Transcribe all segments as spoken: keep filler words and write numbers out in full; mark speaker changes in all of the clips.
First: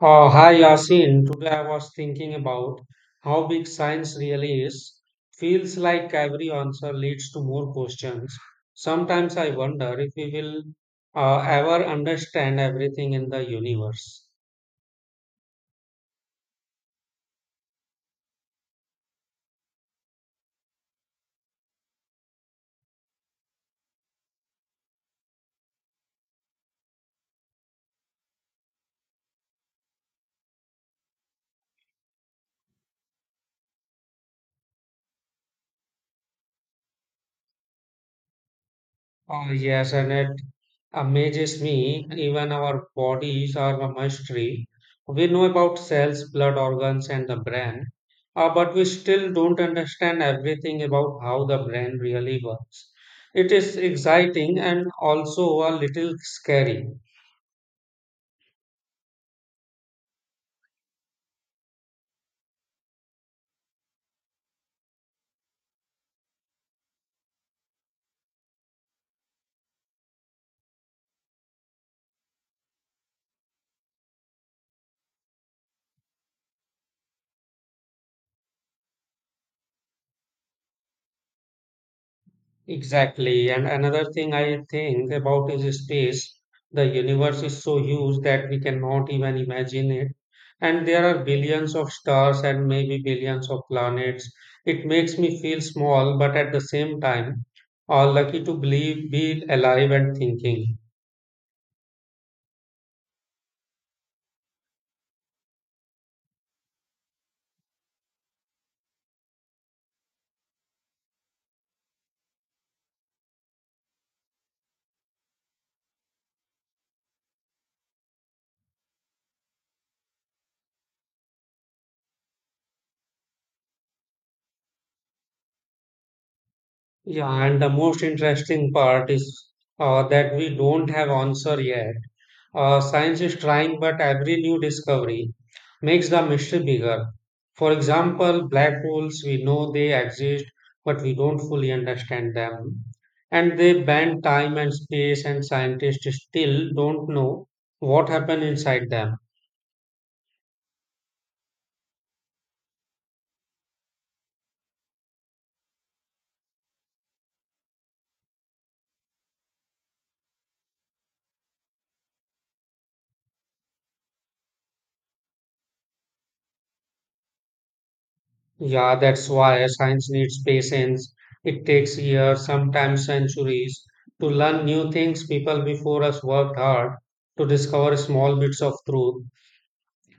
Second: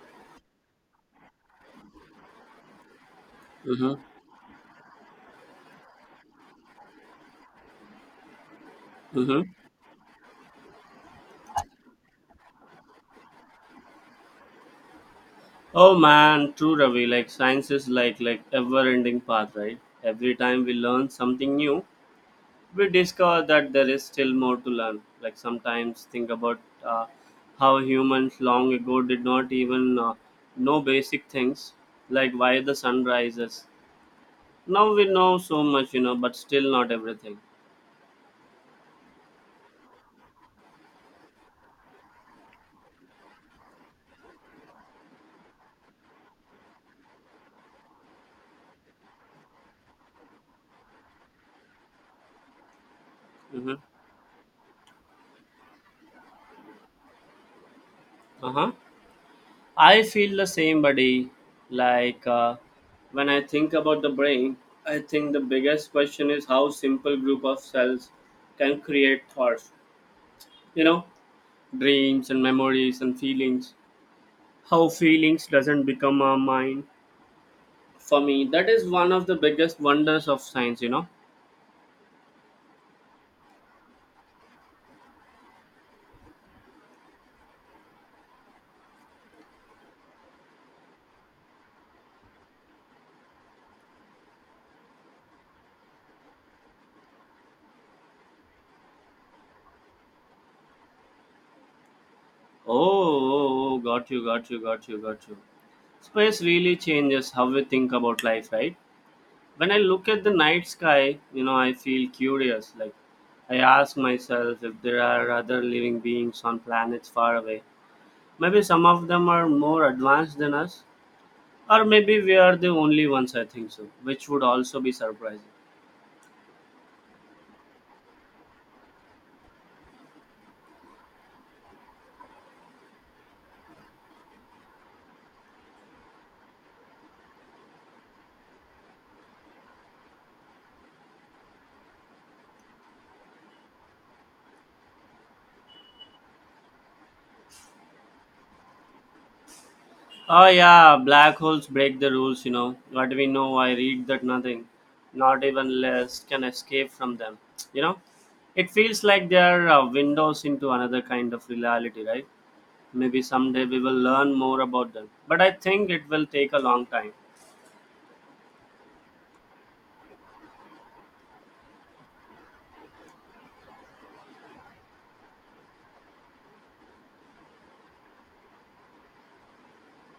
Speaker 1: Oh, hi Yasin. Today I was thinking about how big
Speaker 2: Mm-hmm.
Speaker 1: science really is. Feels like every answer leads to more questions. Sometimes
Speaker 2: Mm-hmm.
Speaker 1: I wonder if we will uh, ever understand everything in the universe.
Speaker 2: Oh man, true Ravi. Like science is like like ever-ending path, right? Every time we learn something new, we discover that there is still more to learn. Like sometimes think about uh, how humans long ago did not even uh, know basic things, like why the sun rises. Now we know so much, you know, but still not everything.
Speaker 1: Oh, yes, and it amazes me. Even our bodies are a mystery. We know about cells, blood organs, and the brain, uh, but we still don't understand everything about how the brain really works. It
Speaker 2: Mm-hmm.
Speaker 1: is exciting and also a little scary.
Speaker 2: Uh huh. I feel the same, buddy. Like uh, when I think about the brain, I think the biggest question is how simple group of cells can create thoughts. You know, Dreams and memories and feelings. How feelings doesn't become our mind. For me, that is one of the biggest wonders of science. You know.
Speaker 1: Exactly. And another thing I think about is space. The universe is so huge that we cannot even imagine it. And there are billions of stars and maybe billions of planets. It makes me feel small, but at the same time, all lucky to believe, be alive and thinking.
Speaker 2: Oh, oh, oh, got you, got you, got you, got you. Space really changes how we think about life, right? When I look at the night sky, you know, I feel curious. Like, I ask myself if there are other living beings on planets far away. Maybe some of them are more advanced than us, or maybe we are the only ones, I think so, which would also be surprising.
Speaker 1: Yeah, and the most interesting part is uh, that we don't have answer yet. Uh, science is trying, but every new discovery makes the mystery bigger. For example, black holes, we know they exist, but we don't fully understand them. And they bend time and space, and scientists still don't know what happened inside them.
Speaker 2: Oh, yeah, black holes break the rules, you know. What we know, I read that nothing, not even less, can escape from them, you know. It feels like they are uh, windows into another kind of reality, right? Maybe someday we will learn more about them. But I think it will take a long time.
Speaker 1: Yeah, that's why science needs patience. It takes years, sometimes centuries, to learn new things. People before us worked hard to discover small bits of truth,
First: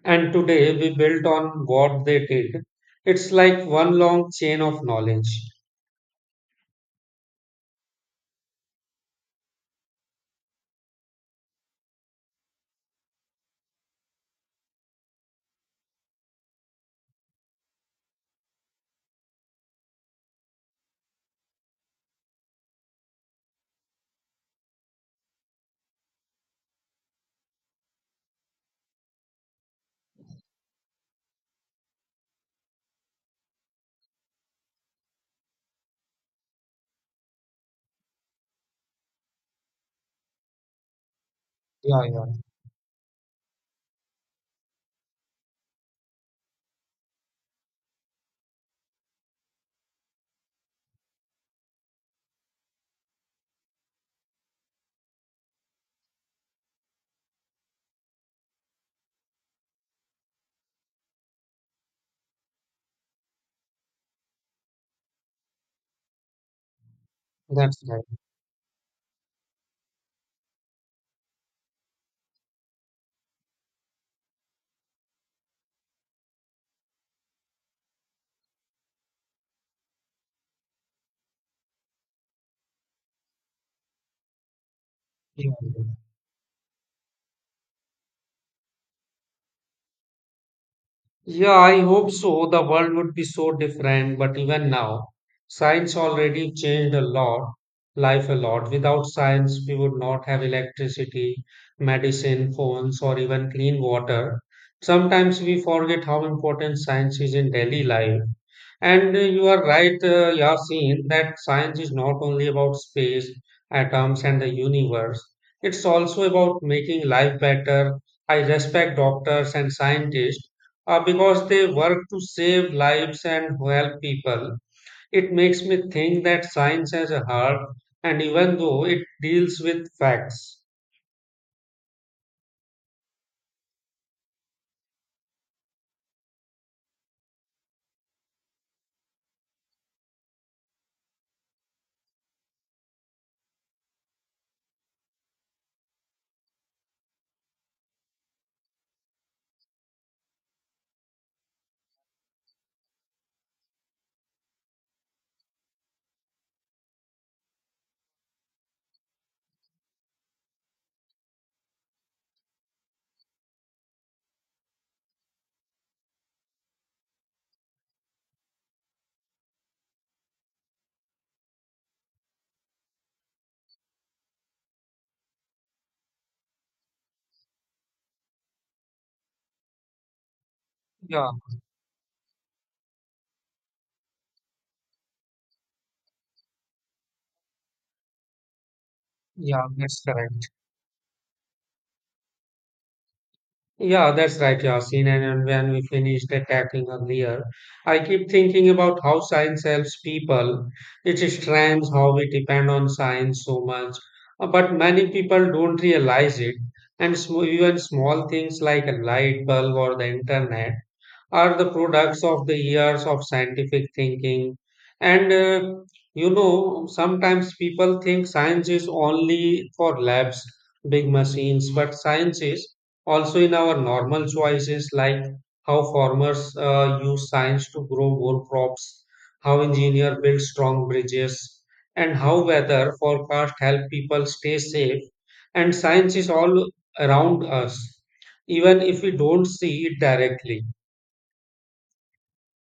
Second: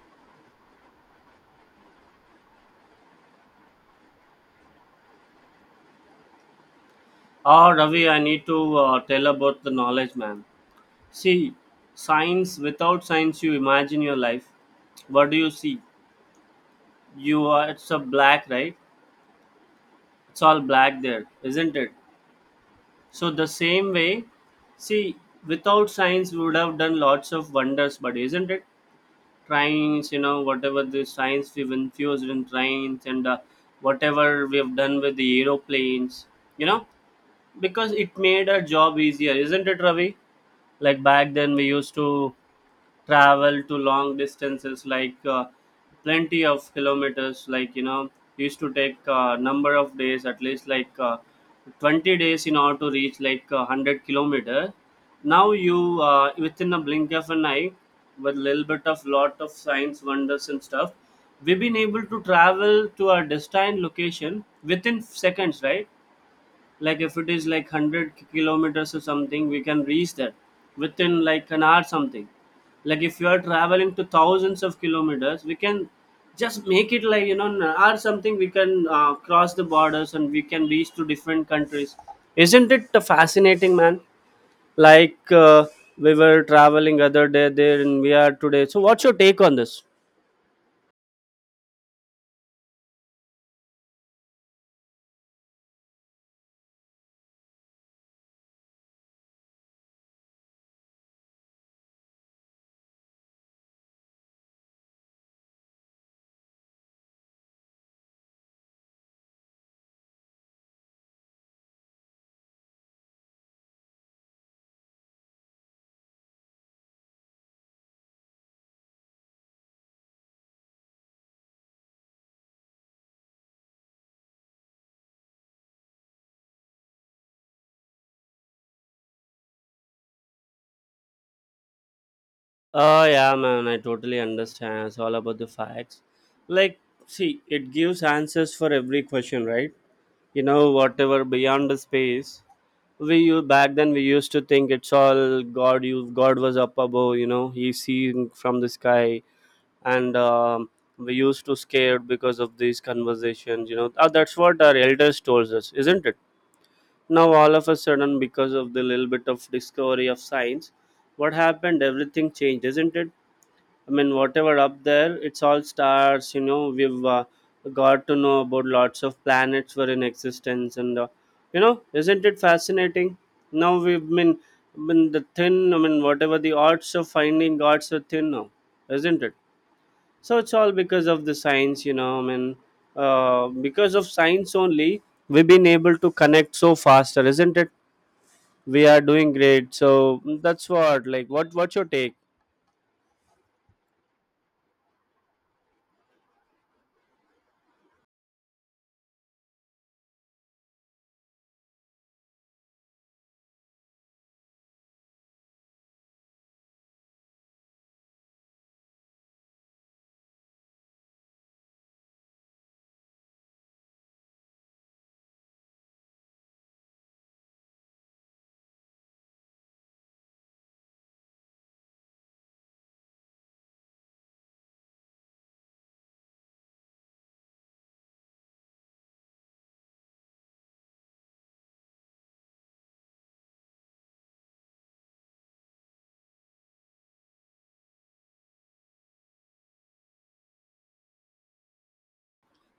Speaker 1: and today we built on what they did. It's like one long chain of knowledge.
Speaker 2: Oh, Ravi, I need to uh, tell about the knowledge, man. See, science, without science, you imagine your life. What do you see? You are, it's a black, right? It's all black there, isn't it? So, the same way, see, without science, we would have done lots of wonders, but isn't it? Trains, you know, whatever the science we've infused in trains and uh, whatever we've done with the aeroplanes, you know, because it made our job easier, isn't it, Ravi? Like back then, we used
Speaker 1: Yeah, yeah,
Speaker 2: to travel to long distances, like uh, plenty of kilometers, like you know used to take uh, number of days, at least like uh, twenty days in order to reach like uh, a hundred kilometer. Now you uh, within a blink of an eye with little bit of lot of science wonders and stuff, we've been able to travel to our destined location within seconds, right? Like if it is like
Speaker 1: that's right.
Speaker 2: one hundred kilometers or something, we can reach that within like an hour something. Like if you are traveling to thousands of kilometers, we can just make it like you know an hour something, we can uh, cross the borders and we can reach to different countries. Isn't it fascinating, man? Like
Speaker 1: Yeah.
Speaker 2: uh, we were traveling other day there and we are today, so what's your take on this?
Speaker 1: Yeah, I hope so. The world would be so different, but even now, science already changed a lot, life a lot. Without science, we would not have electricity, medicine, phones, or even clean water. Sometimes we forget how important science is in daily life. And uh, you are right, uh, Yasin, that science is not only about space, atoms, and the universe. It's also about making life better. I respect doctors and scientists uh, because they work to save lives and help people. It makes me think that science has a heart, and even though it deals with facts.
Speaker 2: Oh yeah, man, I totally understand. It's all about the facts. Like, see, it gives answers for every question, right? You know, whatever beyond the space. We u- back then we used to think it's all God. You God was up above. You know, He seen from the sky, and um, we used to scared because of these conversations. You know, Ah, that's what our elders told us, isn't it? Now all of a sudden, because of the little bit of discovery of science, what happened? Everything changed, isn't it? I mean, whatever up there, it's all stars. You know, we've uh, got to know about lots of planets were in existence, and uh, you know, isn't it fascinating? Now we've been, been the thin. I mean, whatever the odds of finding gods are thin now, isn't it? So it's all because of
Speaker 1: Yeah,
Speaker 2: the science. You know, I mean, uh, because of science only, we've been able to connect so faster, isn't it? We are doing
Speaker 1: yeah,
Speaker 2: great.
Speaker 1: that's
Speaker 2: So mm,
Speaker 1: correct.
Speaker 2: that's what. Like, what? What's your take?
Speaker 1: Yeah, that's right, Yasin. And and when we finished the tackling earlier, I keep thinking about how science helps people. It's strange how we depend on science so much. Uh, but many people don't realize it. And sm even small things like a light bulb or the internet are the products of the years of scientific thinking. And uh, you know, sometimes people think science is only for labs, big machines, but science is also in our normal choices, like how farmers uh, use science to grow more crops, how engineers build strong bridges, and how weather forecast help people stay safe. And science is all around us, even if we don't see it directly.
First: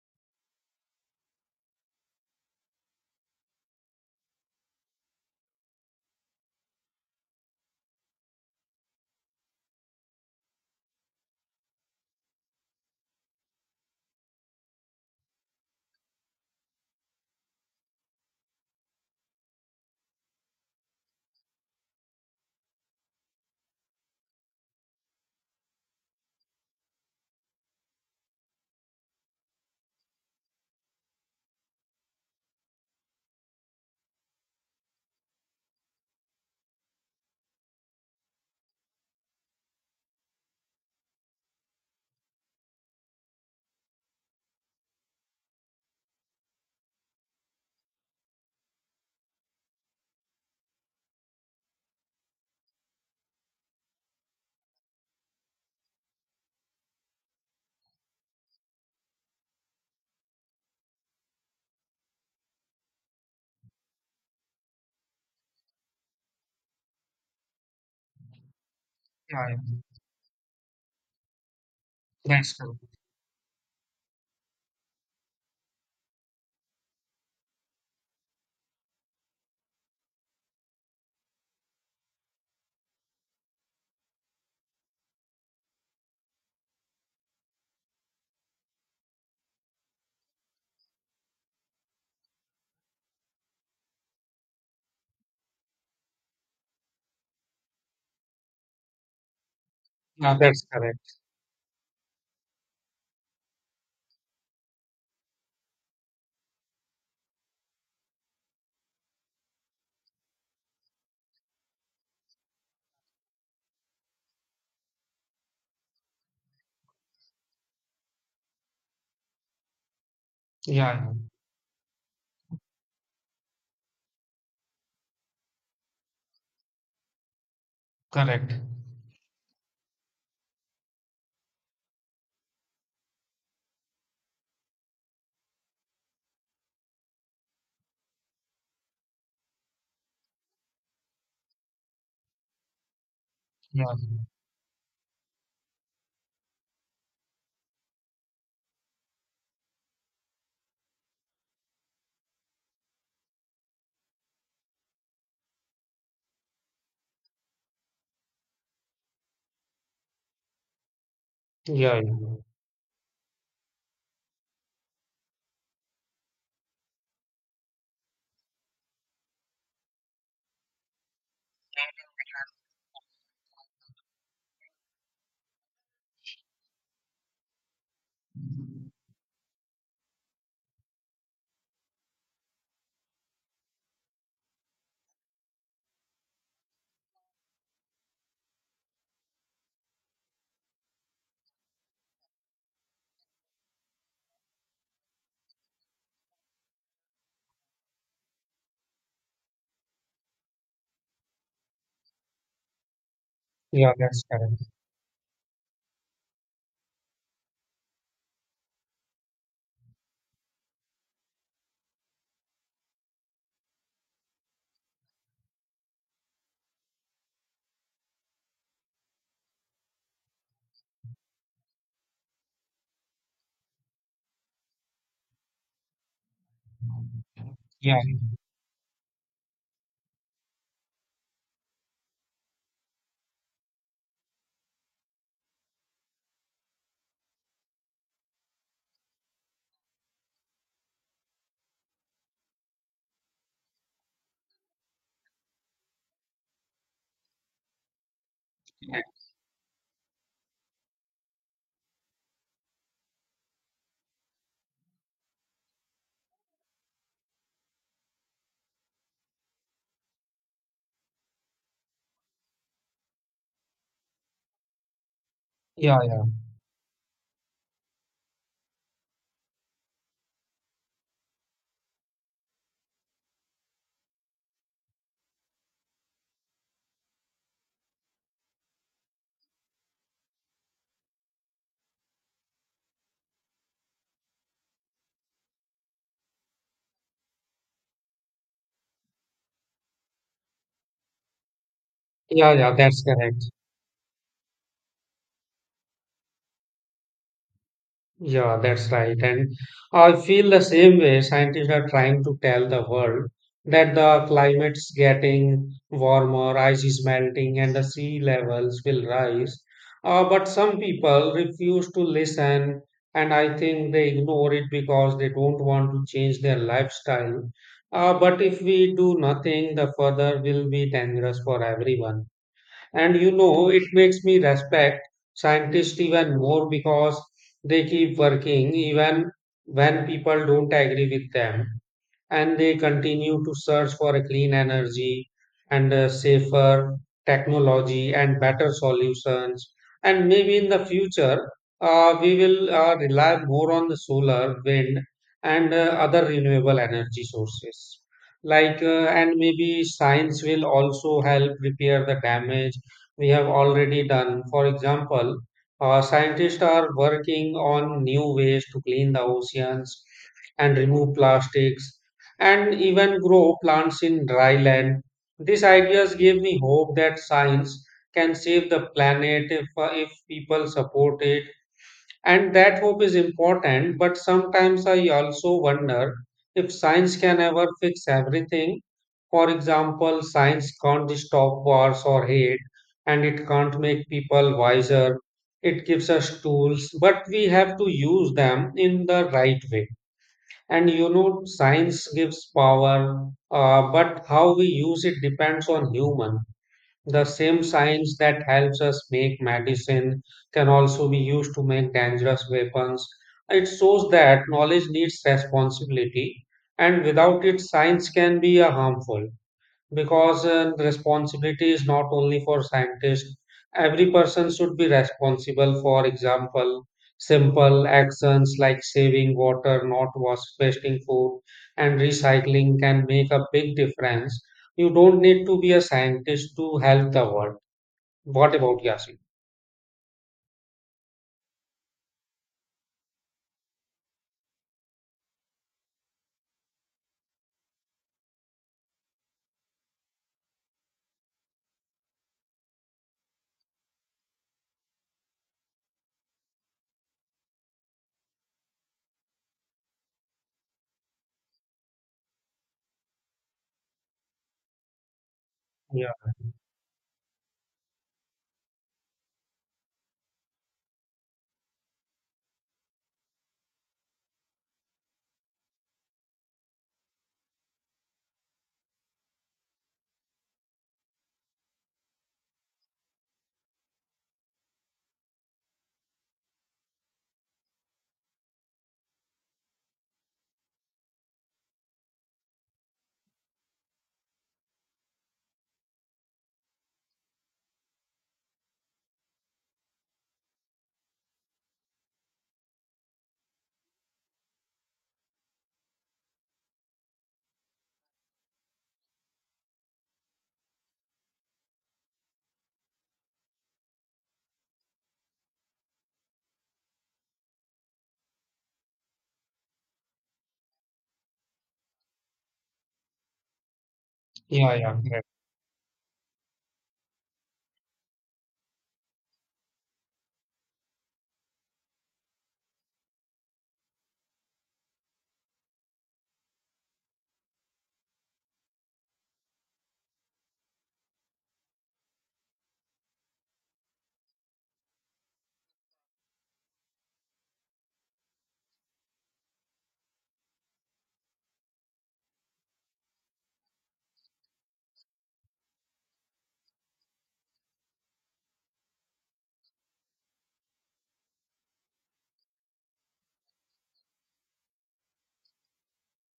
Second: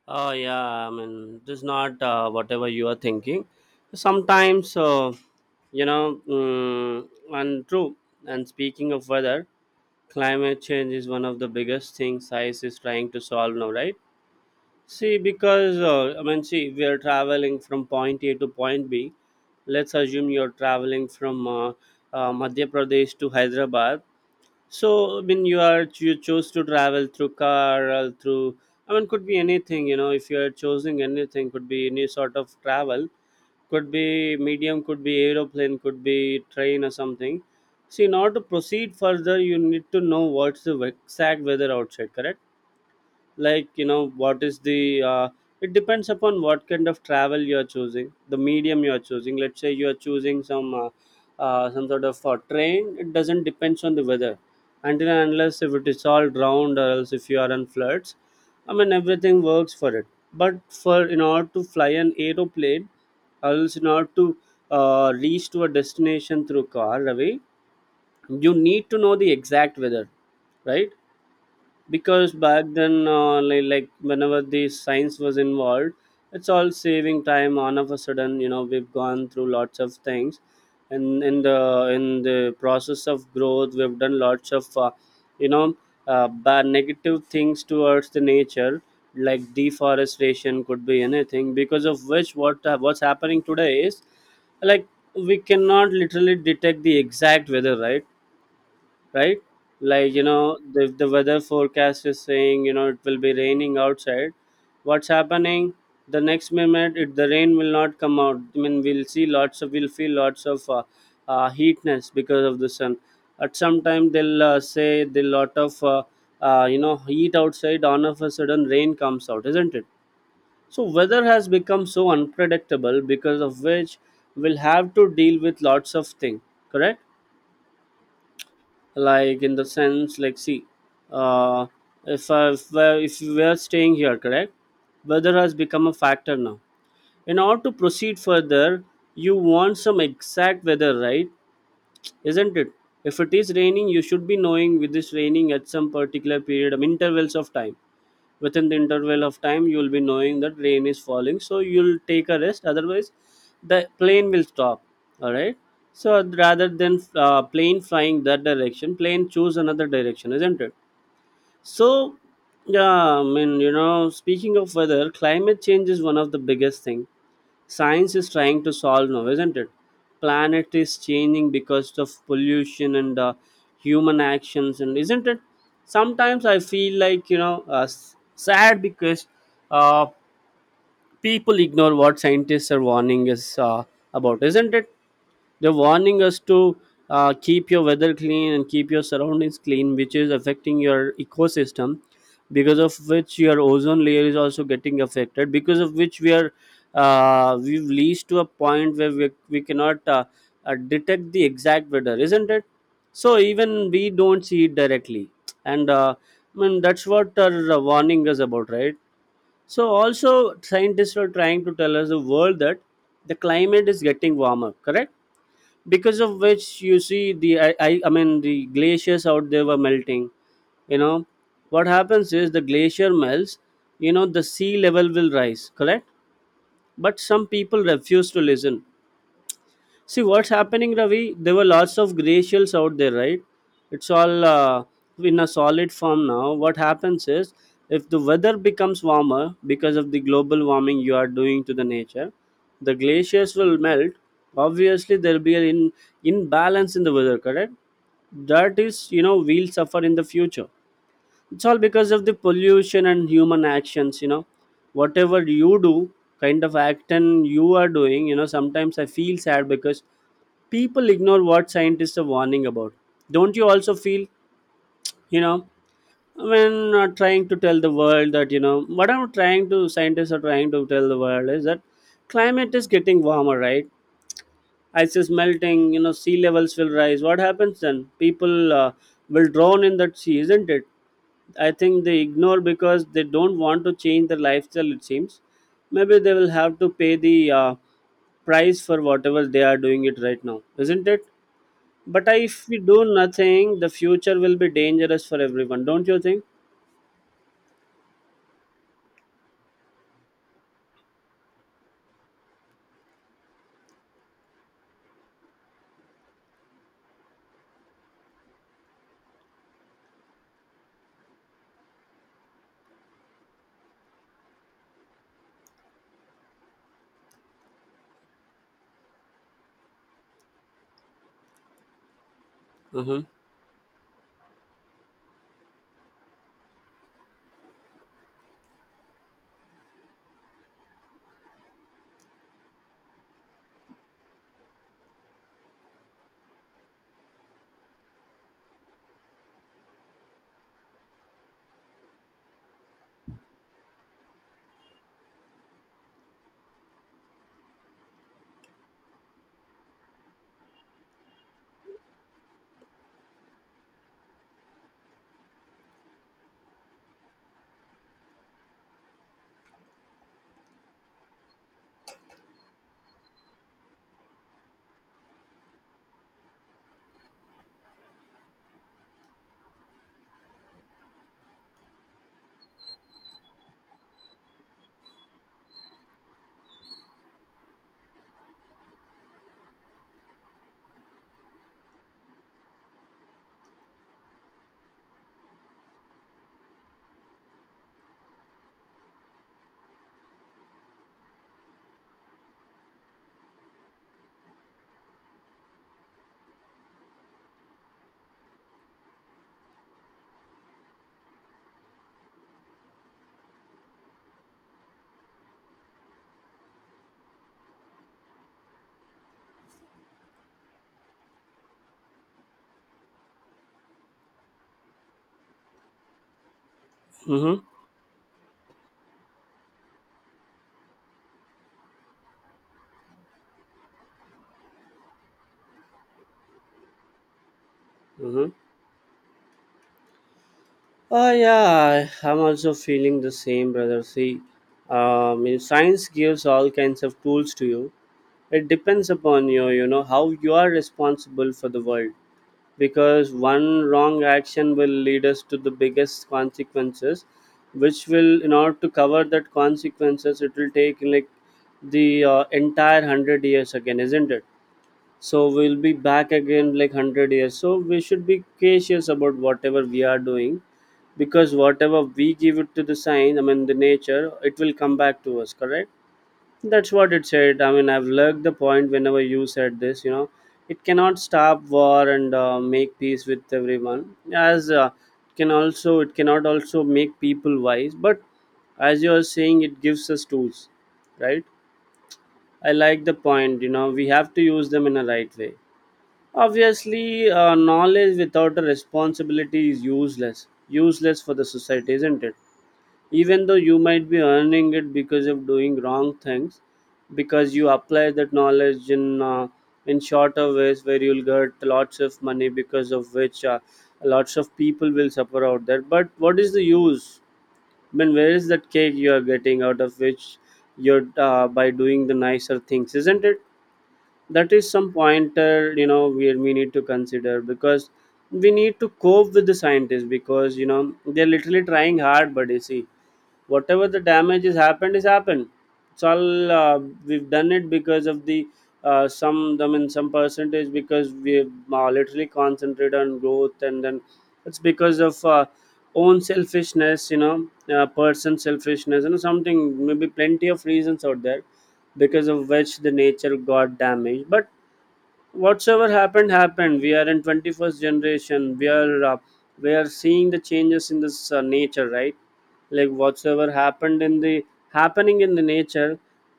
Speaker 2: Oh yeah, I mean, it is not uh, whatever you are thinking. Sometimes, uh, you know, mm, and true. And speaking of weather, climate change is one of the biggest things science is trying to solve now, right? See, because uh, I mean, see, we are traveling from point A to point B. Let's assume you're traveling from uh, uh, Madhya Pradesh to Hyderabad. So I mean, you are you chose to travel through car or through, I mean, could be anything, you know if you are choosing anything, could be any sort of travel, could be medium, could be aeroplane, could be train or something. So in order to proceed further you need to know what's the exact weather outside, correct? Like you know what is the uh, it depends upon what kind of travel you are choosing, the medium you are choosing. Let's say you are choosing some uh, uh, some sort of uh, train, it doesn't depends on the weather until and unless if it is all drowned or else if you are on floods. I mean everything works for it. But for in order to fly an aeroplane or else in order to uh, reach to a destination through car, Ravi, you need to know the
Speaker 1: Yeah, yeah.
Speaker 2: exact weather, right? Because
Speaker 1: That's
Speaker 2: back
Speaker 1: correct.
Speaker 2: then uh, li- like whenever the science was involved, it's all saving time. On of a sudden, you know we've gone through lots of things, and in the in the process of growth we've done lots of uh, you know uh, bad negative things towards the nature, like deforestation, could be anything. Because of which what uh, what's happening today is like we cannot literally detect the exact weather, right right Like you
Speaker 1: Yeah,
Speaker 2: know
Speaker 1: that's
Speaker 2: the, the
Speaker 1: correct.
Speaker 2: weather forecast is saying, you know it will be raining outside. What's happening? The next minute it, the rain will not come out. I mean, we'll see lots of we'll feel lots of uh, uh, heatness because of the sun. At some time they'll uh, say the lot of uh, uh, you know heat outside. On of a sudden rain comes out, isn't it?
Speaker 1: Yeah,
Speaker 2: So
Speaker 1: yeah.
Speaker 2: weather has become so unpredictable because of which we'll have to deal with lots of things, correct?
Speaker 1: Correct.
Speaker 2: Like in the sense, like see, uh, if I, if I- if we are staying here, correct, weather has become a factor now. In order to proceed further you want some exact weather, right? Isn't it? If it is
Speaker 1: Yeah,
Speaker 2: raining, you should be knowing with this raining at some particular period, I mean, intervals of time. Within the interval of time, you will be knowing that rain is falling, so you'll take a rest. Otherwise, the plane will stop. All right. So rather than uh, plane flying that direction, plane choose another direction, isn't it?
Speaker 1: yeah, yeah.
Speaker 2: So yeah, I mean, you know, speaking of weather, climate change is one of the biggest thing science is trying to solve now, isn't it? Planet is changing because of pollution and uh, human actions, and isn't it? Sometimes I feel like you know uh, s- sad because uh, people ignore what scientists are warning us uh, about, isn't it? They're warning us to uh, keep your weather clean and keep your surroundings clean, which is affecting your ecosystem, because of which your ozone layer is also getting affected, because of which we are uh, we've reached to a point where we, we cannot uh, uh, detect the exact weather, isn't it? So even
Speaker 1: Yeah,
Speaker 2: we
Speaker 1: that's
Speaker 2: don't
Speaker 1: correct.
Speaker 2: see it directly, and uh, I mean that's what our uh, warning is about, right? So also scientists are trying to tell us the world that the climate is getting warmer, correct? Because of which you see the I, I I mean the glaciers out there were melting. You know what happens is the glacier melts. You know the sea level will rise, correct? But some people
Speaker 1: Yeah,
Speaker 2: refuse to listen. See what's happening, Ravi. There were lots of gray shells out there, right? It's all uh, in a solid form now. What happens is, if the weather becomes warmer because of the global warming you are doing to the nature, the glaciers will melt. Obviously, there will be an in, imbalance in the weather, correct? That
Speaker 1: yeah,
Speaker 2: is, you know, we'll suffer in the future. It's all because of the pollution and human actions. You know whatever you do, kind of action you are doing, you know sometimes I feel sad because people ignore what scientists are warning about. Don't you also feel? you know
Speaker 1: yeah, yeah,
Speaker 2: when uh, trying to tell the world that you know what I'm trying to scientists are trying to tell the world is that climate is getting warmer, right? Ice is melting, you know sea levels will rise. What happens then? People uh, will drown in that sea, isn't it? I think they ignore because they don't want to change their lifestyle, it seems. Maybe they will have to pay the uh, price for whatever they are doing it right now, isn't it? But I-
Speaker 1: yeah,
Speaker 2: if
Speaker 1: yeah.
Speaker 2: we do
Speaker 1: That's correct.
Speaker 2: nothing, the future will be dangerous for everyone. Don't you think?
Speaker 1: Yeah, that's right. And I feel the same way scientists are trying to tell the world that the climate's getting warmer, ice is melting, and the sea levels will rise. Uh, but some people refuse to listen, and I think they ignore it because they don't want to change their lifestyle. Uh, but if we do nothing, the further will be dangerous for everyone. And
Speaker 2: Mm-hmm.
Speaker 1: you know, it makes me respect scientists even more because they keep working even when people don't agree with them, and they continue to search for a clean energy and a safer technology and better solutions. And maybe in the future, uh, we will uh, rely more on the solar, wind, and uh, other renewable energy sources. Like, uh, and maybe science will also help repair the damage we have already done. For example, uh, scientists are working on new ways to clean the oceans and remove plastics and even grow plants in dry land. These ideas give me hope that science can save the planet if, uh, if people support it. And that hope is important, but sometimes I also wonder if science can ever fix everything. For example, science can't stop wars or hate, and it can't make people wiser. It gives us tools, but we have to use them in the right way. And you know, science gives power, uh, but how we use it depends on human. The same science that helps us make medicine can also be used to make dangerous weapons. It shows that knowledge needs responsibility, and without it, science can be uh, harmful, because uh, responsibility is not only for scientists. Every person should be responsible. For example,
Speaker 2: Mm-hmm.
Speaker 1: simple actions like saving water, not was- wasting food, and recycling can make a big difference. You don't need to be a scientist to help the world.
Speaker 2: Mm-hmm.
Speaker 1: What about Yasin?
Speaker 2: Oh yeah, I- I'm also feeling the same, brother. See, um, in science gives all kinds of tools to you. It depends upon you, you know, how you are responsible for the world. Because one wrong action will lead us to the biggest consequences, which will, in order to cover that consequences, it will take like the uh, entire hundred years again, isn't it? So we'll be
Speaker 1: Yeah,
Speaker 2: back again like one hundred years, so we should be cautious about whatever we are doing, because whatever we give it to the sign, I mean the nature, it will come back to us, correct? That's what it said. I mean, I've learned the point whenever you said this, you know, it cannot stop war and uh, make peace with everyone, as uh, can also, it cannot also make people wise, but as you are saying, it gives us tools, right? I like the point, you know, we have to use them in a right way. Obviously, uh, knowledge without a responsibility is useless. Useless for the society, isn't it? Even though you might be earning it because of doing wrong things, because you apply that knowledge in uh, in shorter ways where you'll get lots of money, because of which uh, lots of people will suffer out there. But what is the use? I mean, where is that cake you are getting out of which you're uh, by doing the nicer things, isn't it? That is
Speaker 1: yeah,
Speaker 2: some
Speaker 1: yeah, correct,
Speaker 2: pointer, you know, where we need to consider, because we need to cope with the scientists, because you know they're literally trying hard, buddy. See, whatever the damage is happened is happened. It's all uh, we've done it because of the uh, some, I mean, some percentage, because we uh, literally concentrate on growth, and then it's because of uh, own selfishness, you know, uh, person selfishness, you know, something, maybe plenty of reasons out there because of which the nature got damaged. But whatsoever happened happened. We are in twenty-first generation. We are uh, we are seeing the changes in this uh, nature, right? Like whatsoever happened in the happening in the nature,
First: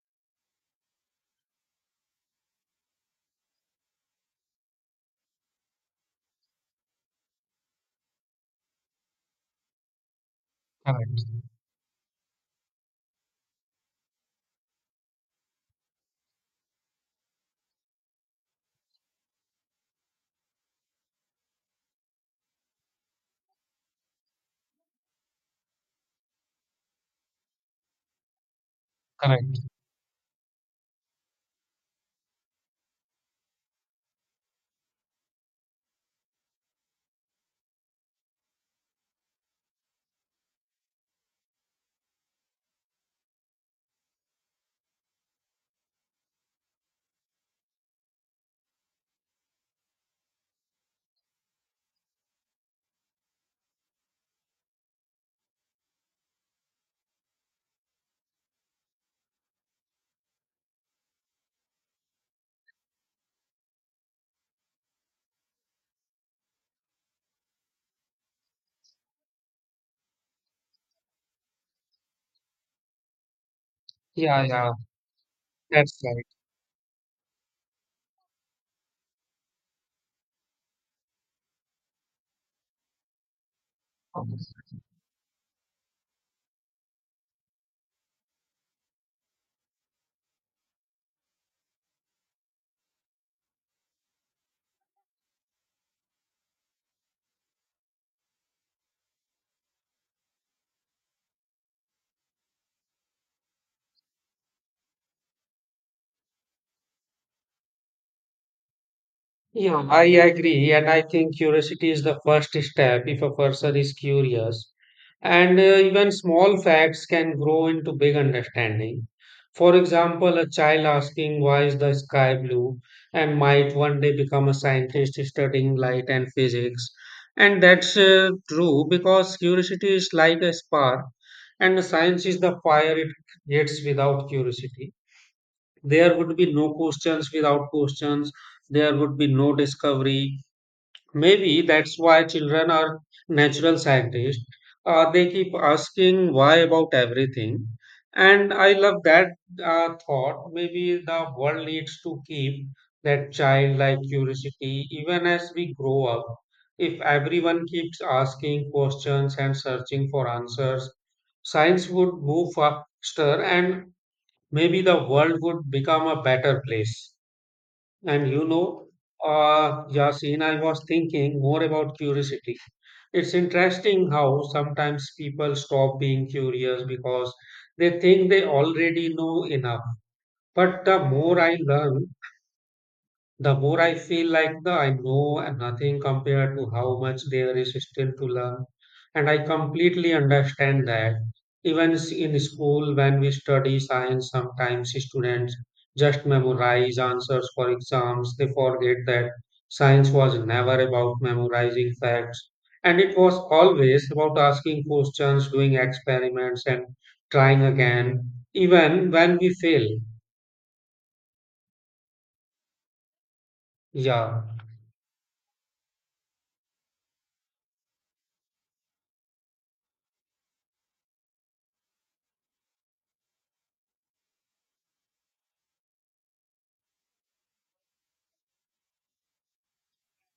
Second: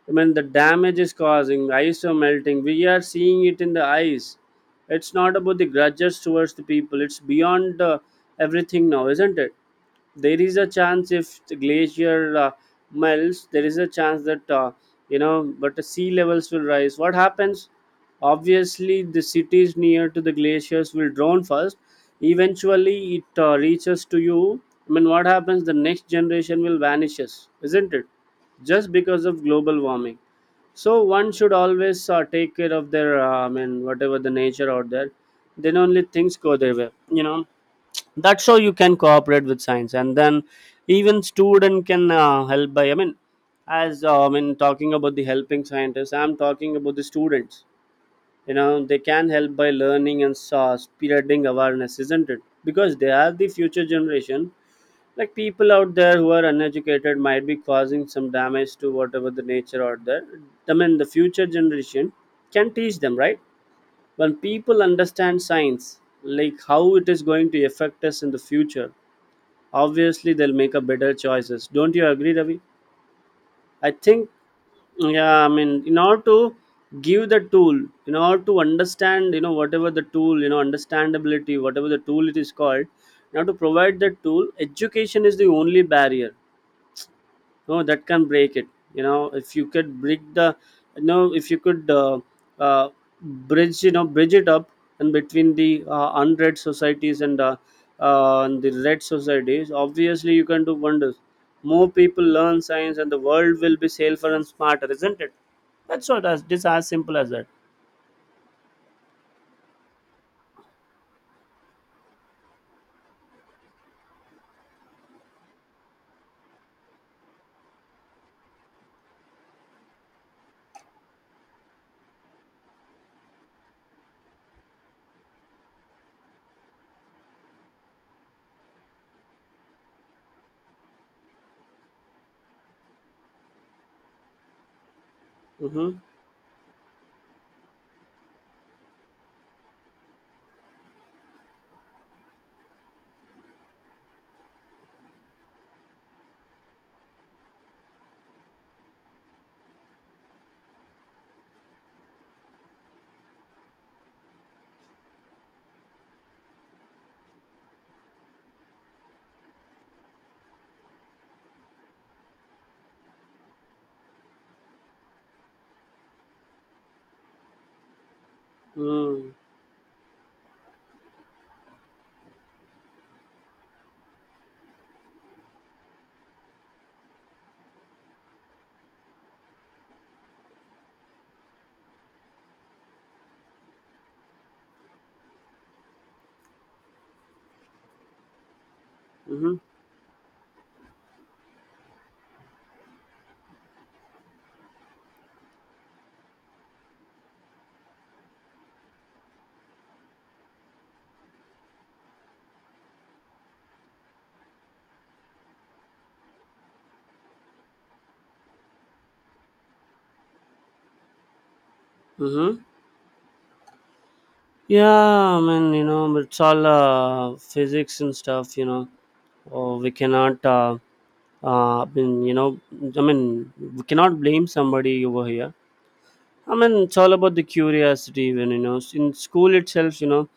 Speaker 2: I mean the damage is causing, ice are melting, we are seeing it in the ice. It's not about the grudges towards the people. It's beyond uh, everything now, isn't it? There is a chance
Speaker 1: correct,
Speaker 2: if the glacier uh, melts, there is a chance that uh, you know, but the sea levels will rise. What happens? Obviously, the cities near to the glaciers will drown first. Eventually, it uh, reaches to you. I mean, what happens? The next generation will vanishes, isn't it? Just because of
Speaker 1: correct.
Speaker 2: global warming. So one should always uh, take care of their, uh, I mean, whatever the nature out there. Then only things go their way. You know, that's how you can cooperate with science, and then even student can uh, help by. I mean, as uh, I mean, talking about the helping scientists, I'm talking about the students. You know, they can help by learning and uh, spreading awareness, isn't it? Because they are the future generation. Like people out there who are uneducated might be causing some damage to whatever the nature out there. I mean, the future generation can teach them, right? When people understand science, like how it is going to affect us in the future, obviously they'll make a better choices. Don't you agree, Ravi? I think.
Speaker 1: Yeah, yeah,
Speaker 2: Yeah, I mean, in
Speaker 1: that's
Speaker 2: order to give the tool, in order to understand, you know, whatever the tool, you know, understandability, whatever the tool it is called, now to provide the tool,
Speaker 1: right.
Speaker 2: education is the only barrier. No, that can break it. You know, if you could break the, you know, if you could uh, uh, bridge, you know, bridge it up, and between the uh, unread societies and, uh, uh, and the red societies, obviously you can do wonders. More people learn science and the world will be safer and smarter, isn't it? That's what, as this, as simple as that.
Speaker 1: Yeah, I agree. And I think curiosity is the first step if a person is curious. And uh, even small facts can grow into big understanding. For example, a child asking why is the sky blue and might one day become a scientist studying light and physics. And that's uh, true, because curiosity is like a spark and science is the fire it creates. Without curiosity
Speaker 2: mm-hmm.
Speaker 1: there would be no questions. Without questions there would be no discovery. Maybe that's why children are natural scientists. Uh, they keep asking why about everything, and I love that uh, thought. Maybe the world needs to keep that childlike curiosity even as we grow up. If everyone keeps asking questions and searching for answers, science would move faster, and maybe the world would become a better place. And you know,
Speaker 2: Mm-hmm.
Speaker 1: uh, Yasin, I was thinking more about curiosity. It's interesting how sometimes people stop being curious because they think they already know enough. But the more I learn, the more I feel like the I know and nothing compared to how much there is still to learn. And I
Speaker 2: Mm-hmm.
Speaker 1: completely understand that. Even s- in school, when we study science, sometimes students just memorize answers for exams. They forget that science was never about memorizing facts. And it was always about asking questions, doing experiments, and trying again, even when we fail.
Speaker 2: Mm-hmm.
Speaker 1: Yeah,
Speaker 2: Yeah, I mean, you know, but it's all uh, physics and stuff, you know. Oh, we cannot, uh, uh, I mean, you know, I mean, we cannot blame somebody over here. I mean, it's all about the curiosity, even, you know. In school itself, you know,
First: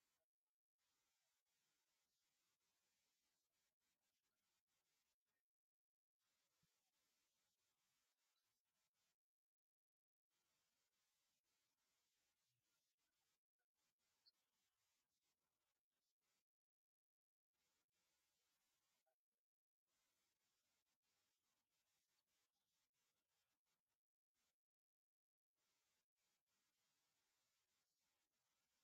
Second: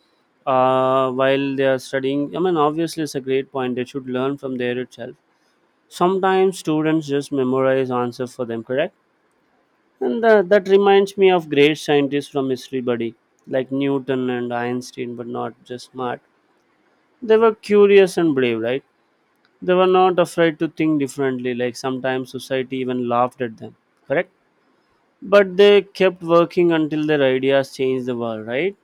Speaker 2: uh, while they are studying, I mean, obviously, it's a great point. They should learn from there itself. Sometimes students just memorize answers for them, correct? And that, that reminds me of great scientists from history, buddy, like Newton and Einstein, but not just smart. They were curious and brave, right? They were not afraid to think differently, like sometimes society even laughed at them, correct? But they kept working until their ideas changed the world, right?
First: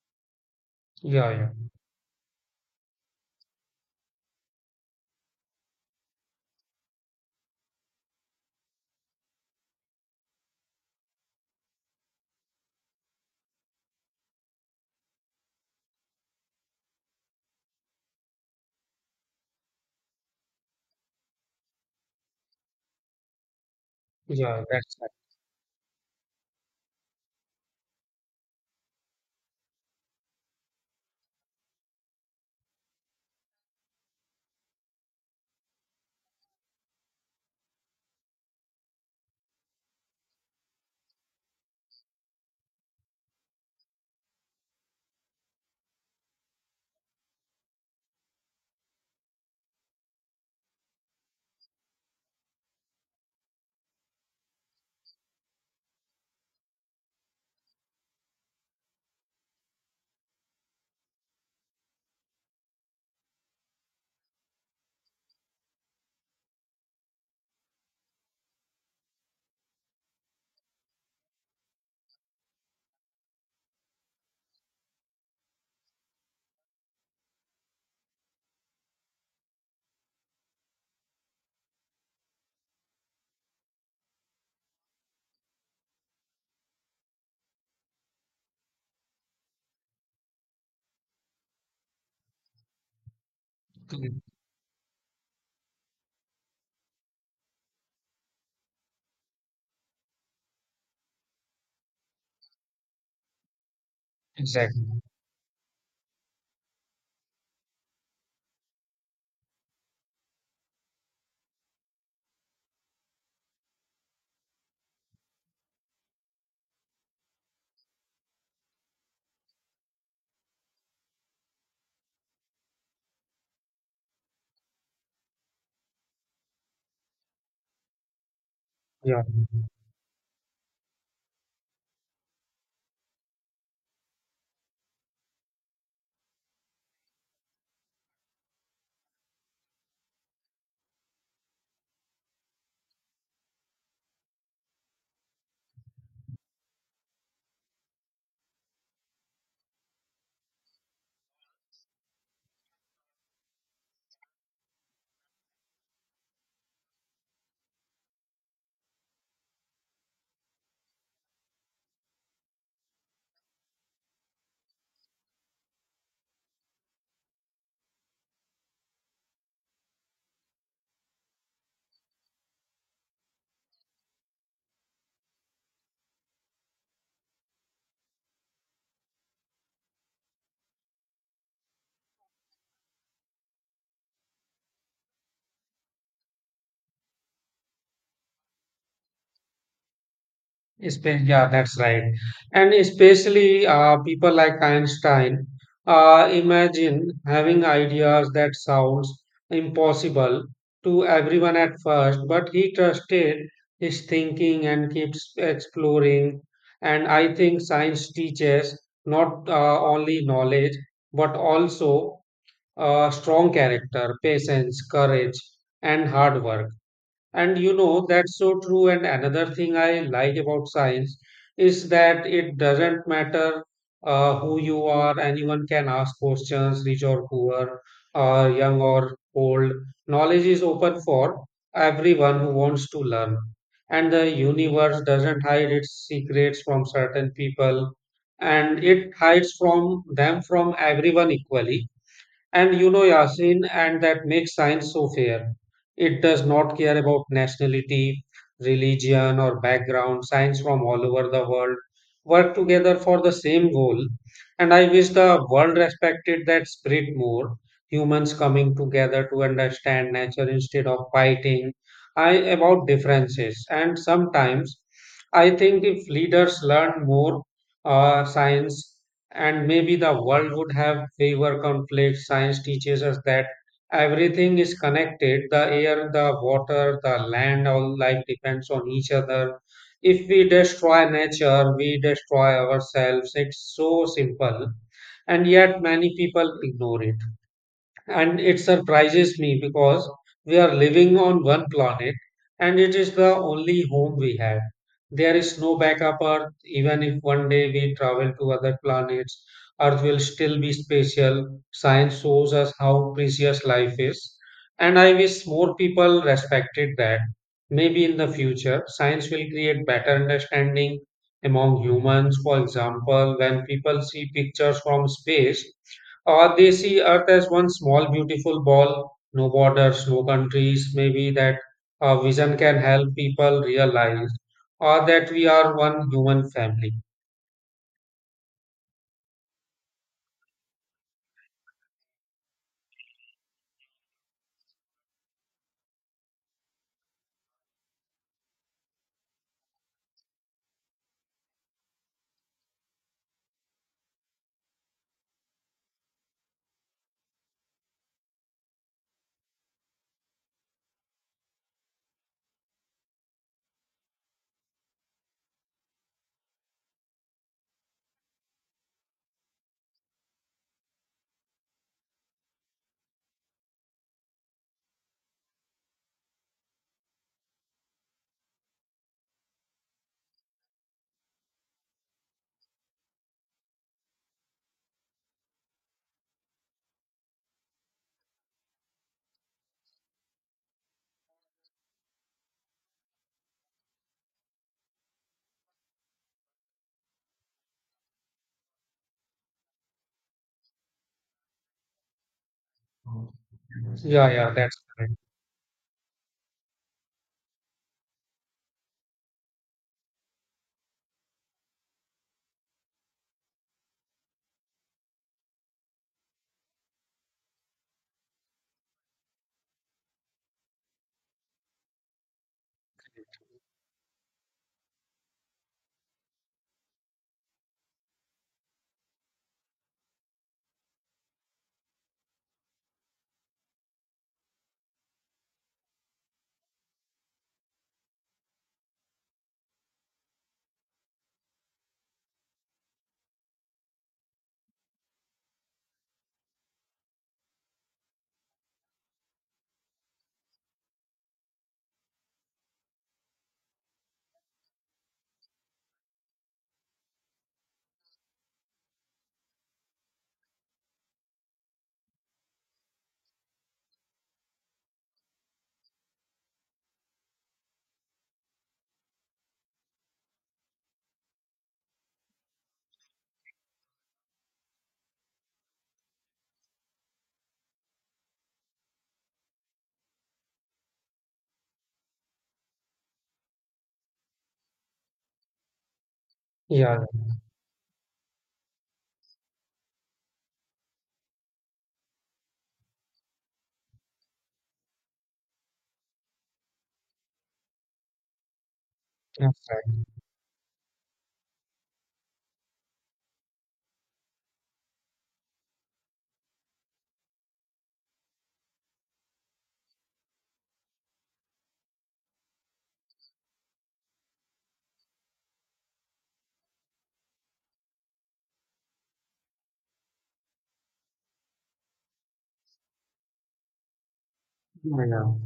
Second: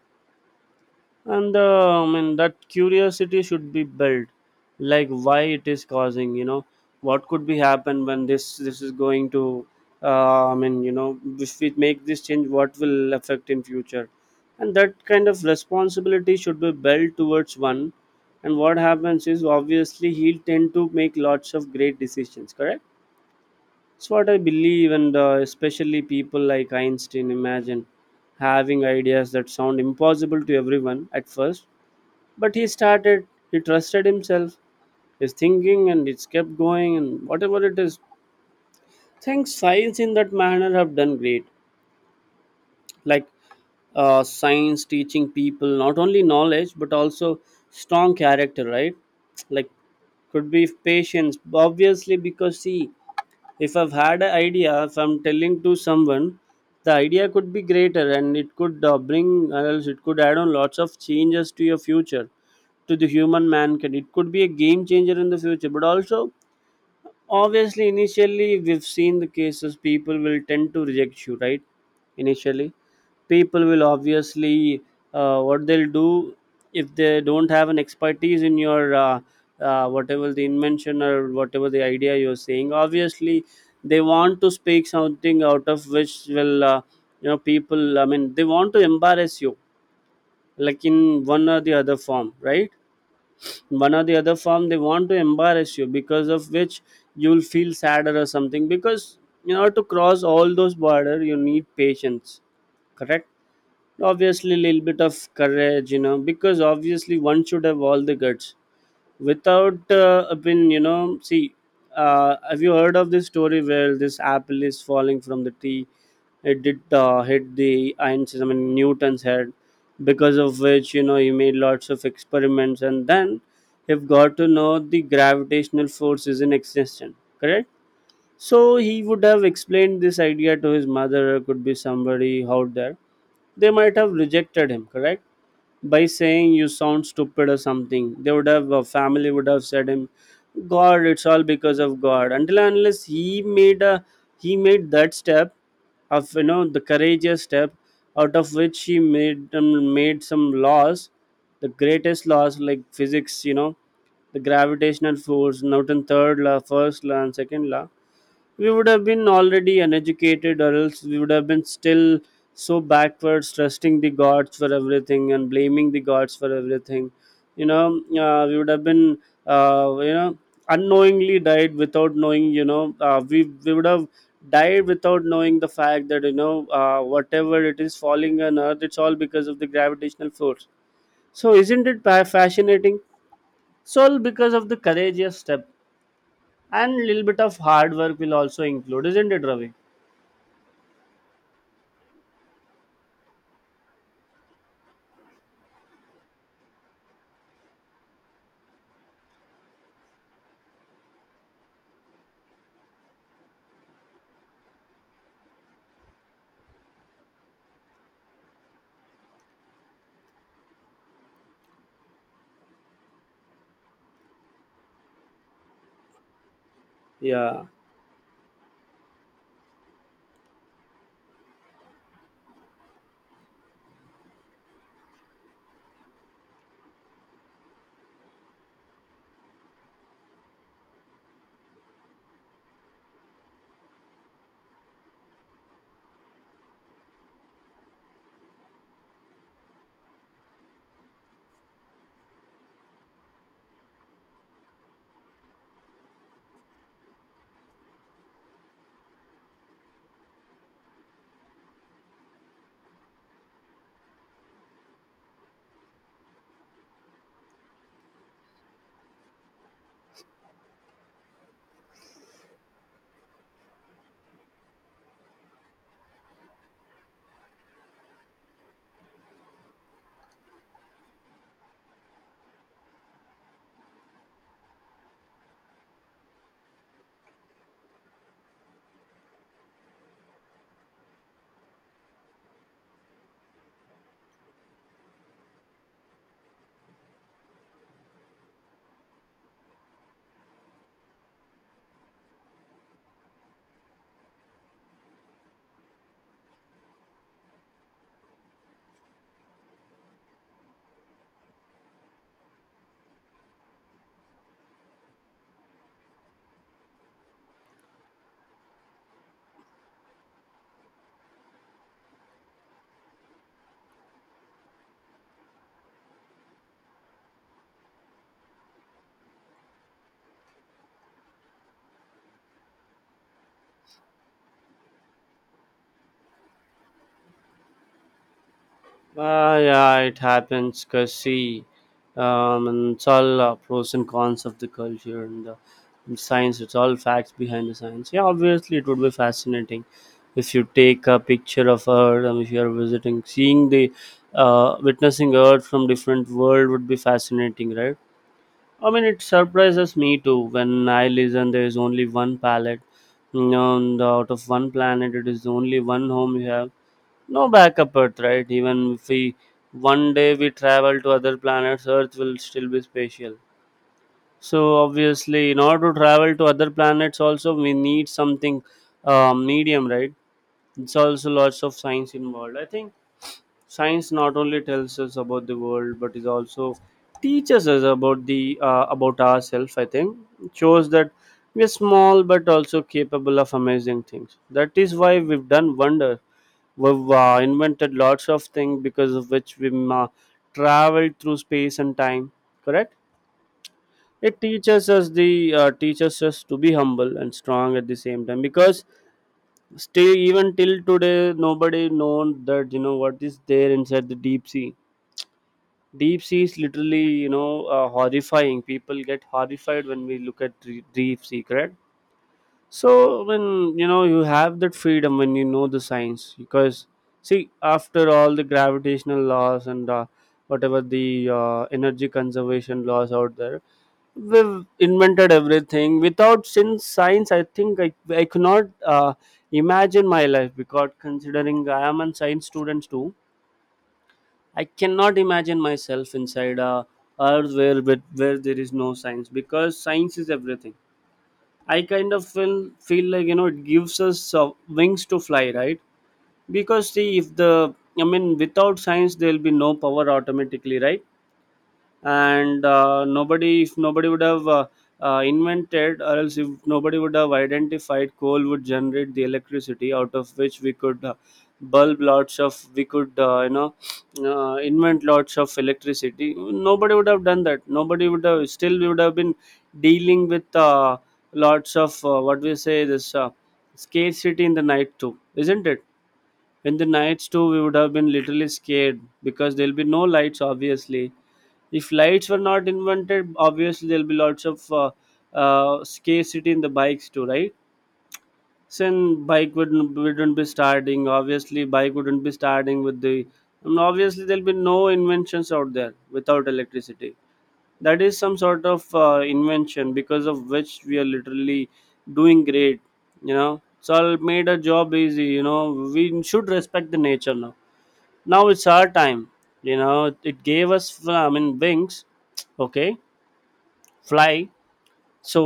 Speaker 1: yeah, yeah,
Speaker 2: And uh, I mean that curiosity should be built, like why it is causing, you know, what could be happen when this this is going to uh, I mean, you know, if we make this change, what will affect in future. And that kind of responsibility should be built towards one. And what happens is obviously he'll tend to make lots of great decisions, correct? It's what I
Speaker 1: yeah,
Speaker 2: believe.
Speaker 1: that's
Speaker 2: And uh, especially people like Einstein, imagine having ideas that sound impossible to everyone at first, but he started, he trusted himself, his thinking, and it's kept going. And whatever it is, things science in that manner have done great, like uh, science teaching people not only knowledge but also strong character, right? Like could be patience, obviously, because see, if I've had an idea, if I'm telling to someone, the idea could be greater and it could uh, bring, or else it could add on lots of changes to your future, to the human mankind. It could be a game changer in the future, but also obviously, initially, we've seen the cases, people will tend to reject you, right? Initially, people will obviously, uh, what they'll do, if they don't have an expertise in your uh, uh, whatever the invention or whatever the idea you're saying, obviously, they want to speak something out of which will, uh, you know, people, I mean, they want to embarrass you, like in one or the other form, right? One or the
Speaker 1: right.
Speaker 2: other form they want to embarrass you, because of which you'll feel sadder or something, because in order to cross all those border you need patience, correct? Obviously a little
Speaker 1: Exactly.
Speaker 2: bit of courage, you know, because obviously one should have all the guts without uh, a pin, you know. See, uh, have you heard of this story where this apple is falling from the tree? It did uh, hit the Einstein, I mean, Newton's head, because of which, you know, he made lots of experiments, and then have got to know the gravitational force is in existence, correct? So he
Speaker 1: Yeah.
Speaker 2: would have explained this idea to his mother or could be somebody out there, they might have rejected him, correct, by saying you sound stupid or something. They would have, a family would have said him, God, it's all because of God. Until and unless he made a, he made that step of, you know, the courageous step, out of which he made um, made some laws, the greatest laws like physics, you know, the gravitational force, Newton third law, first law, and second law. We would have been already uneducated, or else we would have been still so backwards, trusting the gods for everything and blaming the gods for everything, you know, uh, we would have been, uh, you know, unknowingly died without knowing, you know, uh, we we would have died without knowing the fact that, you know, uh, whatever it is falling on earth, it's all because of the gravitational force. So isn't it pa- fascinating? It's all because of the courageous step, and little bit of hard work will also include, isn't it, Ravi?
Speaker 1: Spa- Yeah, that's right. And especially uh, people like Einstein, uh, imagine having ideas that sounds impossible to everyone at first, but he trusted his thinking and keeps exploring. And I think science teaches not uh, only knowledge, but also uh, strong character, patience, courage, and hard work. And
Speaker 2: Yeah,
Speaker 1: you know, that's so true. And another thing I like about science is that it doesn't matter uh, who you are, anyone can ask questions, rich or poor, uh, young or old. Knowledge is open for everyone who wants to learn. And the universe doesn't hide its secrets from certain people, and it hides from them from everyone equally. And you know, Yasin, and that makes science so fair. It does not care about nationality, religion, or background. Science from all over the world work together for the same goal. And I wish the world respected that spirit more. Humans coming together to understand nature instead of fighting, I, about differences. And sometimes I think if leaders learn more uh, science, and maybe the world would have fewer conflicts. Science teaches us that everything is connected, the air, the water, the land, all life depends on each other. If we destroy nature, we destroy ourselves. It's so simple, and yet many people ignore it. And it surprises me because we are living on one planet, and it is the only home we have. There is no backup Earth. Even if one day we travel to other planets, Earth will still be special. Science shows us how precious life is. And I wish more people respected that. Maybe in the future, science will create better understanding among humans. For example, when people see pictures from space, or they see Earth as one small, beautiful ball, no borders, no countries. Maybe that uh, vision can help people realize, or that we are one human family.
Speaker 2: uh, yeah, it happens. Cause see, um, and it's all uh, pros and cons of the culture and the and science. It's all facts behind the science. Yeah, obviously, it would be fascinating if you take a picture of Earth, and if you are visiting, seeing the, uh, witnessing Earth from different world would be fascinating, right? I mean, it surprises me too when I listen. There is only one palette, you know, and out of one planet, it is only one home you have. No backup Earth, right? Even if we one day we travel to other planets, Earth will still be spatial. So obviously, in order to travel to other planets, also we need something uh, medium, right? It's also lots of science involved. I think science not only tells us about the world, but is also teaches us about the uh, about ourselves. I think it shows that we are small but also capable of amazing things. That is why we've done wonder we've uh, invented lots of things because of which we uh, traveled through space and time, correct.
Speaker 1: Yeah,
Speaker 2: It
Speaker 1: yeah, that's
Speaker 2: teaches
Speaker 1: right.
Speaker 2: us the uh, teaches us to be humble and strong at the same time, because still even till today nobody known that you know what is there inside the deep sea. Deep sea is literally, you know, uh, horrifying. People get horrified when we look at the deep sea, correct. So when you know you have that freedom, when you know the science, because see, after all the gravitational laws and uh, whatever the uh, energy conservation laws out there, we've invented everything. Without since science, I think I I could not uh, imagine my life, because considering I am a science student too, I cannot imagine myself inside a earth where where where there is no science, because science is everything. I kind of feel feel like, you know, it gives us uh, wings to fly, right? Because see, if the, I mean, without science, there'll be no power automatically, right? And uh, nobody, if nobody would have uh, uh, invented, or else if nobody would have identified coal would generate the electricity, out of which we could uh, bulb lots of, we could, uh, you know uh, invent lots of electricity, nobody would have done that, nobody would have, still we would have been dealing with uh, lots of uh, what we say this uh, scarcity in the night too, isn't it. In the
Speaker 1: Yeah,
Speaker 2: nights too we would have been literally scared because there'll be no lights, obviously. If lights were not invented, obviously there'll be lots of uh, uh, scarcity in the bikes too, right? Since
Speaker 1: yeah,
Speaker 2: bike
Speaker 1: that's
Speaker 2: wouldn't
Speaker 1: right.
Speaker 2: wouldn't be starting, obviously bike wouldn't be starting with the, and obviously there'll be no inventions out there without electricity. That is some sort of uh, invention because of which we are literally doing great. You know, it's all made a job easy, you know. We should respect the nature now, now it's our time. You know, it gave us, I mean, wings. Okay. Fly.
Speaker 1: Yeah, yeah.
Speaker 2: So,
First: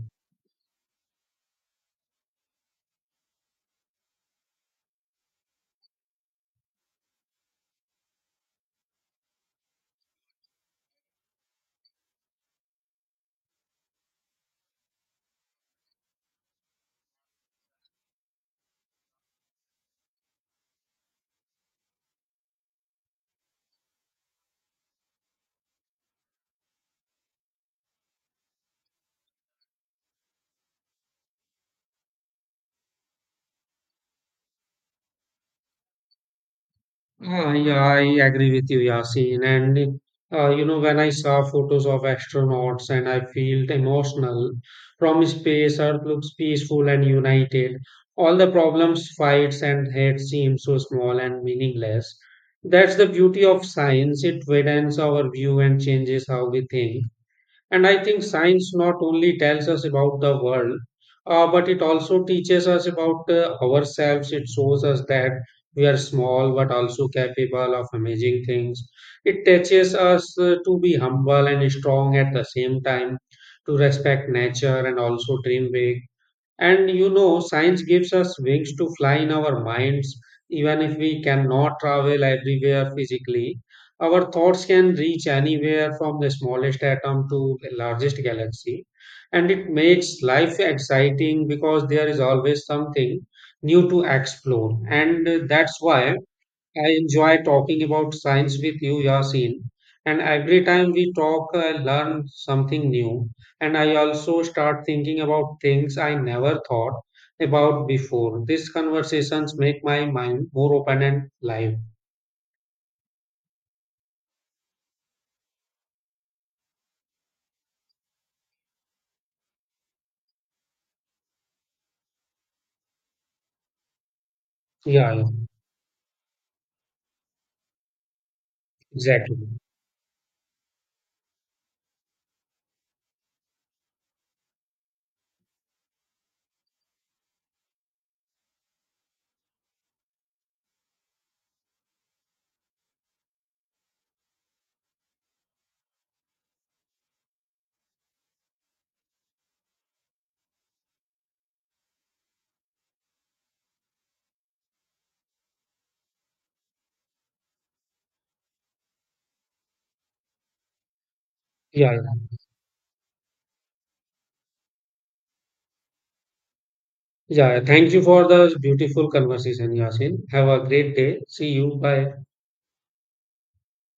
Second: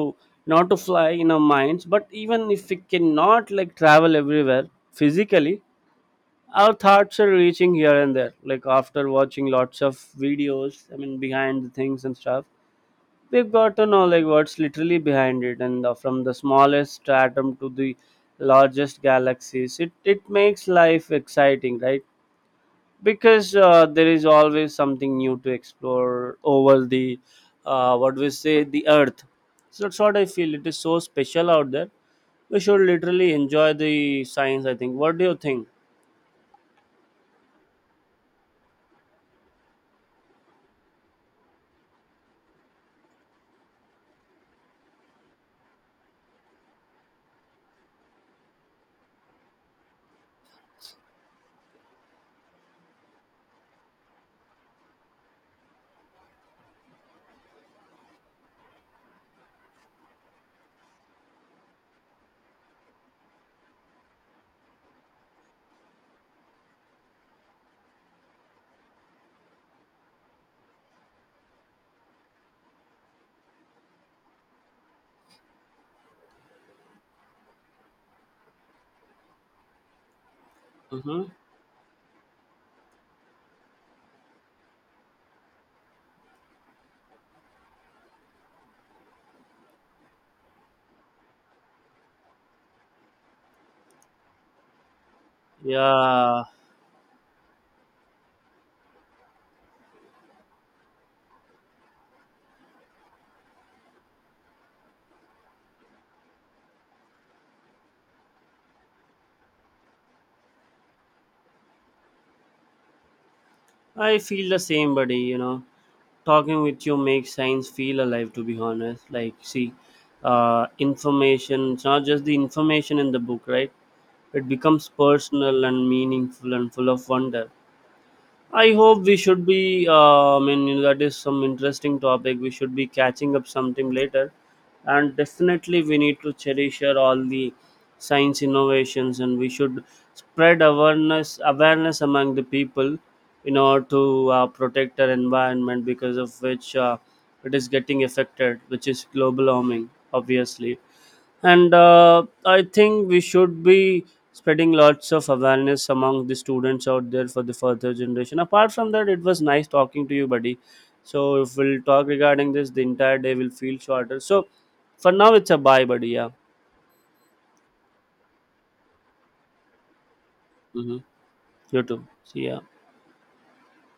Speaker 2: not to fly in our minds, but even if we cannot like travel everywhere physically, our thoughts are reaching here and there, like after watching lots of videos, I mean, behind the things and stuff, we've got to know like what's literally behind it. And uh, from the smallest atom to the largest galaxies, it it makes life exciting, right? Because uh, there is always something new to explore over the uh, what we say, the earth. So that's what I feel, it is so special out there. We should literally enjoy the science. I think, what do you think?
Speaker 1: Ah, yeah, I agree with you, Yasin. And uh, you know, when I saw photos of astronauts and I felt emotional. From space, Earth looks peaceful and united. All the problems, fights, and hate seem so small and meaningless. That's the beauty of science. It widens our view and changes how we think. And I think science not only tells us about the world, uh, but it also teaches us about uh, ourselves. It shows us that we are small but also capable of amazing things. It teaches us uh, to be humble and strong at the same time, to respect nature and also dream big. And you know, science gives us wings to fly in our minds. Even if we
Speaker 2: Mm-hmm.
Speaker 1: cannot travel everywhere physically, our thoughts can reach anywhere from the smallest atom to the largest galaxy. And it makes life exciting because there is always something new to explore. And that's why
Speaker 2: Yeah,
Speaker 1: I enjoy talking about science with you, Yasin. And every time we talk, I learn something new. And I also start thinking about things I never thought about before. These conversations make my mind more open and live.
Speaker 2: I feel the same, buddy. You know, talking with you makes science feel alive, to be honest. Like see, uh, information, it's not just the information in the book, right? It becomes
Speaker 1: Yeah, yeah,
Speaker 2: personal and meaningful and full of wonder. I hope we
Speaker 1: exactly.
Speaker 2: should be. Uh, I mean, you know, that is some interesting topic. We should be catching up sometime later, and definitely we need to cherish our all the science innovations, and we should spread awareness awareness among the people in order to uh, protect our environment, because of which uh, it is getting affected, which is global warming, obviously. And uh, I think we should be spreading lots of awareness among the students out there for the further generation. Apart from that, it was nice talking to you, buddy. So if we'll
Speaker 1: Yeah,
Speaker 2: talk
Speaker 1: yeah.
Speaker 2: regarding this, the entire day will feel shorter. So for now, it's a bye, buddy. Yeah.
Speaker 1: Yeah, yeah. Thank you for the beautiful conversation, Yasin. Have a great
Speaker 2: Mm-hmm.
Speaker 1: day. See you.
Speaker 2: You too.
Speaker 1: Bye.
Speaker 2: See ya.